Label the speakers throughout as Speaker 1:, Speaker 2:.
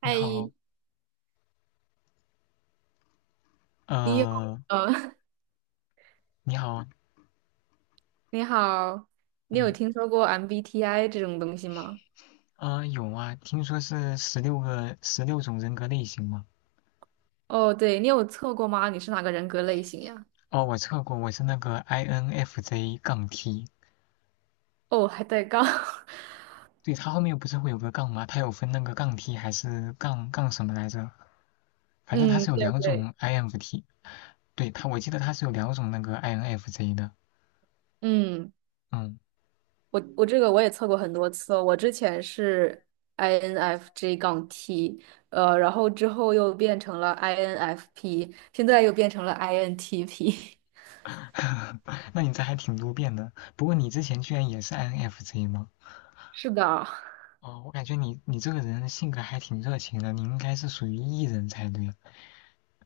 Speaker 1: 你
Speaker 2: 嗨，
Speaker 1: 好，
Speaker 2: 你有
Speaker 1: 呃，
Speaker 2: 呃，
Speaker 1: 你好。
Speaker 2: 你好，你有
Speaker 1: 嗯，
Speaker 2: 听说过 MBTI 这种东西吗？
Speaker 1: 有啊，听说是十六个十六种人格类型嘛。
Speaker 2: 哦，对，你有测过吗？你是哪个人格类型呀？
Speaker 1: 哦，我测过，我是那个 INFJ 杠 T。
Speaker 2: 哦，还带杠。
Speaker 1: 对，它后面不是会有个杠吗？它有分那个杠 T 还是杠杠什么来着？反正它
Speaker 2: 嗯，
Speaker 1: 是有
Speaker 2: 对
Speaker 1: 两
Speaker 2: 对。
Speaker 1: 种 INFT。对，它我记得它是有两种那个 INFJ 的。
Speaker 2: 嗯，
Speaker 1: 嗯，
Speaker 2: 我这个我也测过很多次哦，我之前是 INFJ 杠 T。然后之后又变成了 INFP，现在又变成了 INTP。
Speaker 1: 那你这还挺多变的，不过你之前居然也是 INFJ 吗？
Speaker 2: 是的。
Speaker 1: 哦，我感觉你这个人性格还挺热情的，你应该是属于 E 人才对。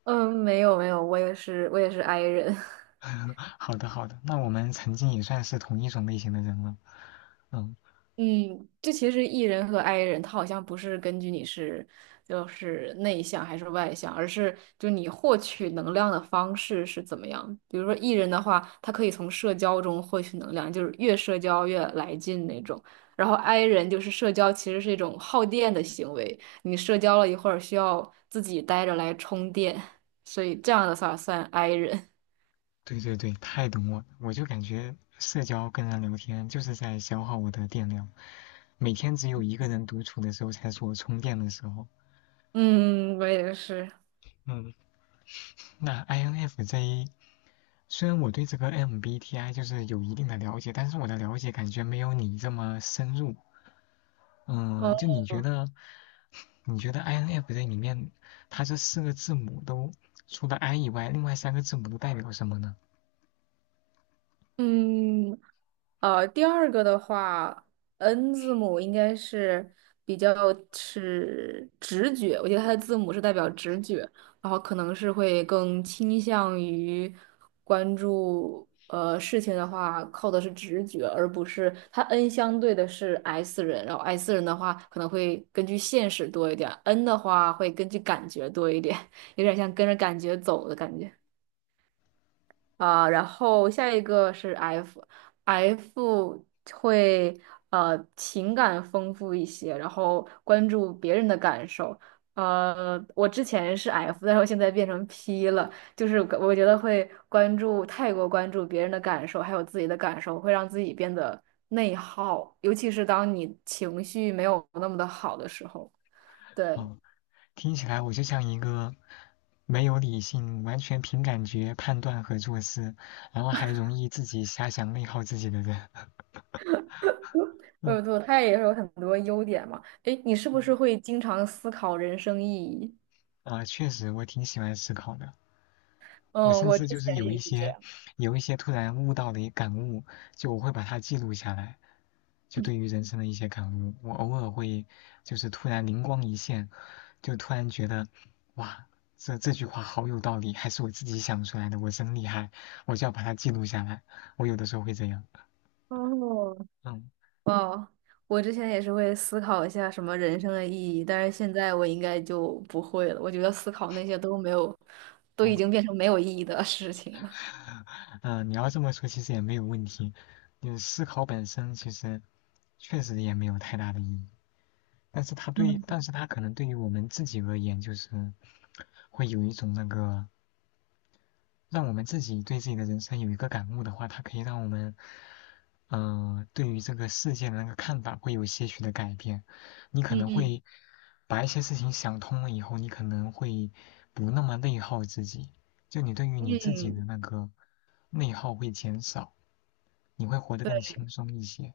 Speaker 2: 嗯，没有没有，我也是 I 人。
Speaker 1: 好的，好的，那我们曾经也算是同一种类型的人了。嗯，
Speaker 2: 嗯，这其实 E 人和 I 人，他好像不是根据你是就是内向还是外向，而是就你获取能量的方式是怎么样。比如说 E 人的话，他可以从社交中获取能量，就是越社交越来劲那种。然后 I 人就是社交其实是一种耗电的行为，你社交了一会儿需要自己待着来充电，所以这样的话算 I 人。
Speaker 1: 对对对，太懂我了，我就感觉社交跟人聊天就是在消耗我的电量，每天只有一个人独处的时候才是我充电的时候。
Speaker 2: 嗯，我也是。
Speaker 1: 嗯，那 INFJ 虽然我对这个 MBTI 就是有一定的了解，但是我的了解感觉没有你这么深入。
Speaker 2: 哦。
Speaker 1: 嗯，就你觉得，你觉得 INFJ 里面，它这四个字母都除了 I 以外，另外三个字母都代表什么呢？
Speaker 2: 嗯，第二个的话，N 字母应该是比较是直觉，我觉得它的字母是代表直觉，然后可能是会更倾向于关注事情的话，靠的是直觉，而不是它 N 相对的是 S 人，然后 S 人的话可能会根据现实多一点，N 的话会根据感觉多一点，有点像跟着感觉走的感觉。啊、然后下一个是 F，F 会情感丰富一些，然后关注别人的感受。我之前是 F,但是我现在变成 P 了，就是我觉得会太过关注别人的感受，还有自己的感受，会让自己变得内耗，尤其是当你情绪没有那么的好的时候。对。
Speaker 1: 哦，听起来我就像一个没有理性、完全凭感觉判断和做事，然后还容易自己瞎想内耗自己的人。
Speaker 2: 没
Speaker 1: 嗯
Speaker 2: 有错，它也是有很多优点嘛。诶，你是不是
Speaker 1: 嗯，
Speaker 2: 会经常思考人生意义？
Speaker 1: 啊，确实我挺喜欢思考的。我
Speaker 2: 嗯，
Speaker 1: 甚
Speaker 2: 我
Speaker 1: 至
Speaker 2: 之
Speaker 1: 就是
Speaker 2: 前
Speaker 1: 有一
Speaker 2: 也是这
Speaker 1: 些
Speaker 2: 样。
Speaker 1: 有一些突然悟到的一感悟，就我会把它记录下来，就对于人生的一些感悟，我偶尔会就是突然灵光一现，就突然觉得哇，这句话好有道理，还是我自己想出来的，我真厉害，我就要把它记录下来。我有的时候会这样。
Speaker 2: 哦。
Speaker 1: 嗯
Speaker 2: 哇，我之前也是会思考一下什么人生的意义，但是现在我应该就不会了。我觉得思考那些都没有，都
Speaker 1: 嗯
Speaker 2: 已经变成没有意义的 事情了。
Speaker 1: 嗯，你要这么说其实也没有问题，就是思考本身其实确实也没有太大的意义，但是它对，但是它可能对于我们自己而言就是。会有一种那个让我们自己对自己的人生有一个感悟的话，它可以让我们，对于这个世界的那个看法会有些许的改变。你可能
Speaker 2: 嗯
Speaker 1: 会把一些事情想通了以后，你可能会不那么内耗自己，就你对于
Speaker 2: 嗯。
Speaker 1: 你自己
Speaker 2: 嗯。
Speaker 1: 的那个内耗会减少，你会活得更
Speaker 2: 对，
Speaker 1: 轻松一些。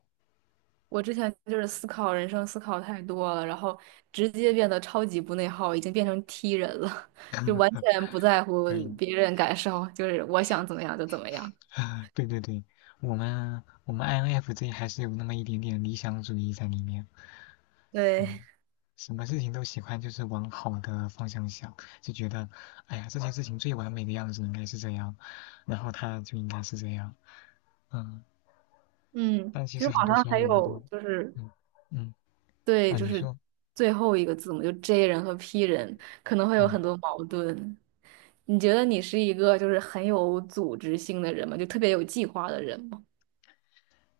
Speaker 2: 我之前就是思考人生，思考太多了，然后直接变得超级不内耗，已经变成 T 人了，就完 全不在乎
Speaker 1: 可以。
Speaker 2: 别人感受，就是我想怎么样就怎么样。
Speaker 1: 对对对，我们 INFJ 还是有那么一点点理想主义在里面。
Speaker 2: 对。
Speaker 1: 嗯，什么事情都喜欢就是往好的方向想，就觉得，哎呀，这件事情最完美的样子应该是这样，然后它就应该是这样。嗯，
Speaker 2: 嗯，
Speaker 1: 但其
Speaker 2: 其
Speaker 1: 实
Speaker 2: 实
Speaker 1: 很
Speaker 2: 网
Speaker 1: 多
Speaker 2: 上
Speaker 1: 时候
Speaker 2: 还
Speaker 1: 我们
Speaker 2: 有
Speaker 1: 都，
Speaker 2: 就是
Speaker 1: 嗯嗯
Speaker 2: 对，
Speaker 1: 啊，
Speaker 2: 就
Speaker 1: 你
Speaker 2: 是
Speaker 1: 说。
Speaker 2: 最后一个字母，就 J 人和 P 人可能会有
Speaker 1: 嗯，
Speaker 2: 很多矛盾。你觉得你是一个就是很有组织性的人吗？就特别有计划的人吗？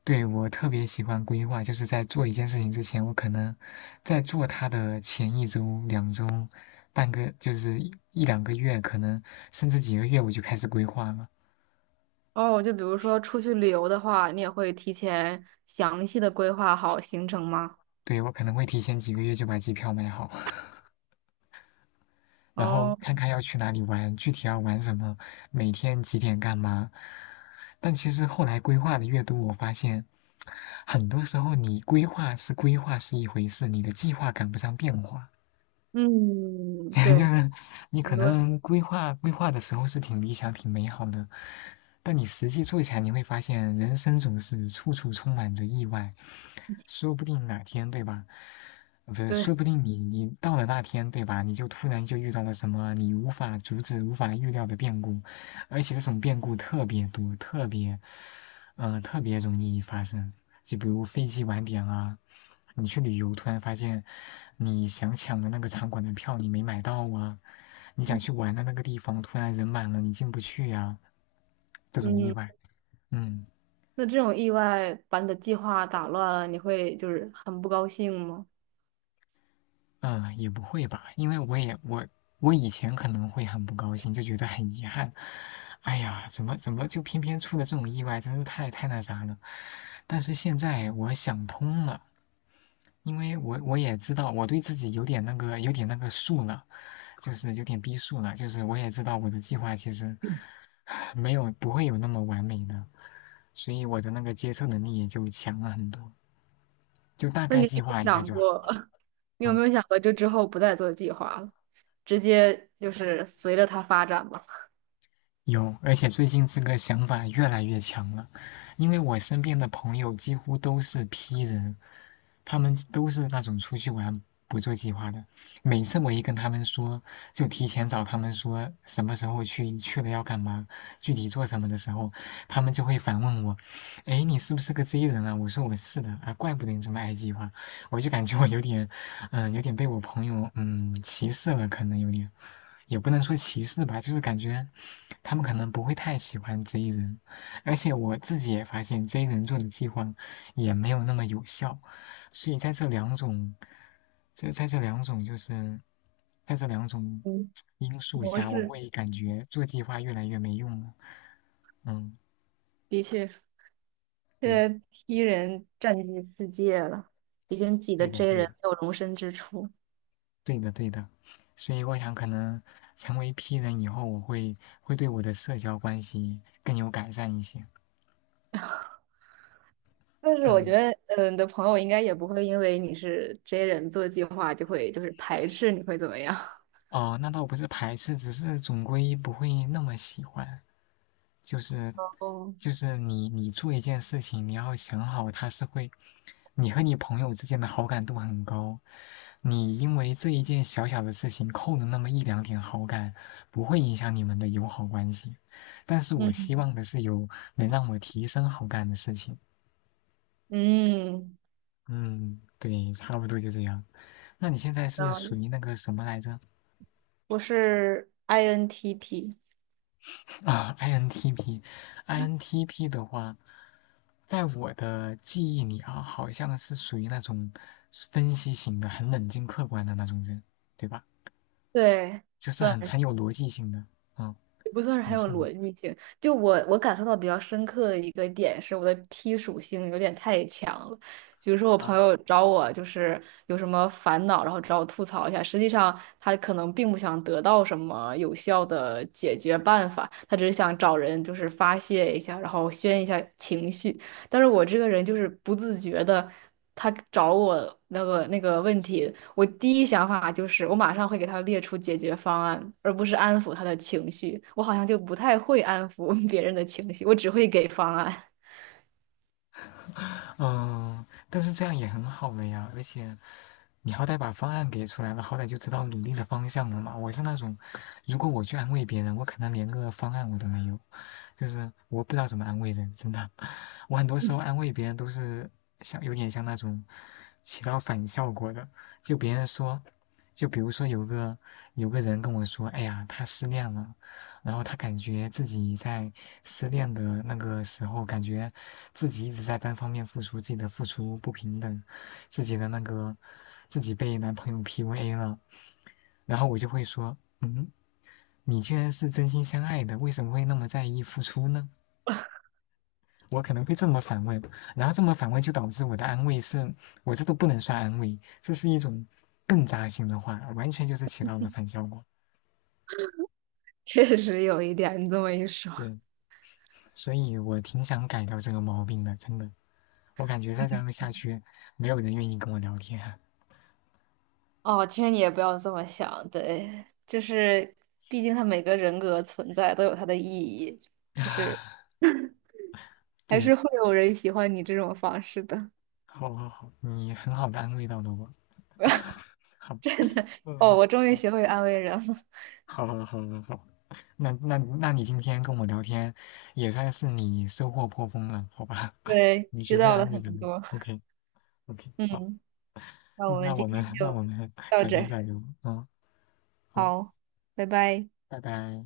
Speaker 1: 对，我特别喜欢规划，就是在做一件事情之前，我可能在做它的前一周、两周、半个，就是一两个月，可能甚至几个月，我就开始规划了。
Speaker 2: 哦，就比如说出去旅游的话，你也会提前详细的规划好行程吗？
Speaker 1: 对，我可能会提前几个月就把机票买好。然后
Speaker 2: 哦。
Speaker 1: 看看要去哪里玩，具体要玩什么，每天几点干嘛。但其实后来规划的越多，我发现很多时候你规划是规划是一回事，你的计划赶不上变化。
Speaker 2: 嗯。
Speaker 1: 就
Speaker 2: 对。
Speaker 1: 是你
Speaker 2: 很
Speaker 1: 可
Speaker 2: 多。
Speaker 1: 能规划规划的时候是挺理想、挺美好的，但你实际做起来，你会发现人生总是处处充满着意外。说不定哪天，对吧？不是，
Speaker 2: 对
Speaker 1: 说不定你到了那天，对吧？你就突然就遇到了什么你无法阻止、无法预料的变故，而且这种变故特别多，特别，特别容易发生。就比如飞机晚点啊，你去旅游突然发现你想抢的那个场馆的票你没买到啊，你 想
Speaker 2: 嗯。
Speaker 1: 去玩的那个地方突然人满了你进不去呀、这种意外。
Speaker 2: 嗯，
Speaker 1: 嗯。
Speaker 2: 那这种意外把你的计划打乱了，你会就是很不高兴吗？
Speaker 1: 也不会吧，因为我我以前可能会很不高兴，就觉得很遗憾，哎呀，怎么就偏偏出了这种意外，真是太那啥了。但是现在我想通了，因为我也知道我对自己有点那个有点那个数了，就是有点逼数了，就是我也知道我的计划其实 没有不会有那么完美的，所以我的那个接受能力也就强了很多，就大
Speaker 2: 那
Speaker 1: 概
Speaker 2: 你有
Speaker 1: 计
Speaker 2: 没有
Speaker 1: 划一下
Speaker 2: 想
Speaker 1: 就好。
Speaker 2: 过，你有没
Speaker 1: 嗯。
Speaker 2: 有想过，就之后不再做计划了，直接就是随着它发展吧？
Speaker 1: 有，而且最近这个想法越来越强了，因为我身边的朋友几乎都是 P 人，他们都是那种出去玩不做计划的。每次我一跟他们说，就提前找他们说什么时候去，去了要干嘛，具体做什么的时候，他们就会反问我：“哎，你是不是个 J 人啊？”我说：“我是的啊，怪不得你这么爱计划。”我就感觉我有点，有点被我朋友歧视了，可能有点，也不能说歧视吧，就是感觉。他们可能不会太喜欢 J 人，而且我自己也发现 J 人做的计划也没有那么有效，所以在这两种就是在这两种
Speaker 2: 嗯，
Speaker 1: 因素
Speaker 2: 模
Speaker 1: 下，我
Speaker 2: 式
Speaker 1: 会感觉做计划越来越没用了。嗯，
Speaker 2: 的确，现
Speaker 1: 对，
Speaker 2: 在 P 人占据世界了，已经挤得
Speaker 1: 对的，
Speaker 2: J
Speaker 1: 对的，
Speaker 2: 人没有容身之处。
Speaker 1: 对的，对的。所以我想，可能成为 P 人以后，我会对我的社交关系更有改善一些。
Speaker 2: 但是我觉
Speaker 1: 嗯。
Speaker 2: 得，嗯，你的朋友应该也不会因为你是 J 人做计划就会就是排斥你会怎么样？
Speaker 1: 哦，那倒不是排斥，只是总归不会那么喜欢。就是
Speaker 2: 哦。
Speaker 1: 就是你做一件事情，你要想好它是会，你和你朋友之间的好感度很高，你因为这一件小小的事情扣了那么一两点好感，不会影响你们的友好关系。但是我希
Speaker 2: 嗯
Speaker 1: 望的是有能让我提升好感的事情。
Speaker 2: 嗯。
Speaker 1: 嗯，对，差不多就这样。那你现在是属
Speaker 2: 嗯，
Speaker 1: 于那个什么来着？
Speaker 2: 我是 INTP。
Speaker 1: 啊，INTP，INTP 的话，在我的记忆里啊，好像是属于那种分析型的、很冷静客观的那种人，对吧？
Speaker 2: 对。
Speaker 1: 就是
Speaker 2: 算。
Speaker 1: 很有逻辑性的。嗯，你是你
Speaker 2: 就我感受到比较深刻的一个点是，我的 T 属性有点太强了。比如说，我朋
Speaker 1: 啊。
Speaker 2: 友找我就是有什么烦恼，然后找我吐槽一下，实际上他可能并不想得到什么有效的解决办法，他只是想找人就是发泄一下，然后宣一下情绪。但是我这个人就是不自觉的，他找我那个问题，我第一想法就是我马上会给他列出解决方案，而不是安抚他的情绪。我好像就不太会安抚 别人的情绪，我只会给方案。
Speaker 1: 嗯，但是这样也很好了呀，而且你好歹把方案给出来了，好歹就知道努力的方向了嘛。我是那种，如果我去安慰别人，我可能连个方案我都没有，就是我不知道怎么安慰人，真的。我很多时候安慰别人都是像有点像那种起到反效果的，就别人说，就比如说有个人跟我说，哎呀，他失恋了，然后他感觉自己在失恋的那个时候，感觉自己一直在单方面付出，自己的付出不平等，自己的那个。自己被男朋友 PUA 了，然后我就会说，嗯，你居然是真心相爱的，为什么会那么在意付出呢？我可能会这么反问，然后这么反问就导致我的安慰是，我这都不能算安慰，这是一种更扎心的话，完全就是起到了反效果。
Speaker 2: 确实有一点，你这么一说。
Speaker 1: 对，所以我挺想改掉这个毛病的，真的，我感觉再这样下去，没有人愿意跟我聊天。
Speaker 2: 哦，其实你也不要这么想。对，就是毕竟他每个人格存在都有它的意义，就是 还是
Speaker 1: 对，
Speaker 2: 会有人喜欢你这种方式的。
Speaker 1: 好好好，你很好的安慰到了我，好吧。嗯，
Speaker 2: 哦，我 终于
Speaker 1: 好，
Speaker 2: 学会安慰人了。
Speaker 1: 好，好，好，好，好。那那你今天跟我聊天，也算是你收获颇丰了，好吧？
Speaker 2: 对，
Speaker 1: 你
Speaker 2: 学
Speaker 1: 学会
Speaker 2: 到了
Speaker 1: 安慰
Speaker 2: 很
Speaker 1: 人了。
Speaker 2: 多。
Speaker 1: OK，OK，好，
Speaker 2: 嗯，那我们今天
Speaker 1: 那
Speaker 2: 就
Speaker 1: 我们
Speaker 2: 到
Speaker 1: 改
Speaker 2: 这
Speaker 1: 天
Speaker 2: 儿，
Speaker 1: 再聊。嗯，好，
Speaker 2: 好，拜拜。
Speaker 1: 拜拜。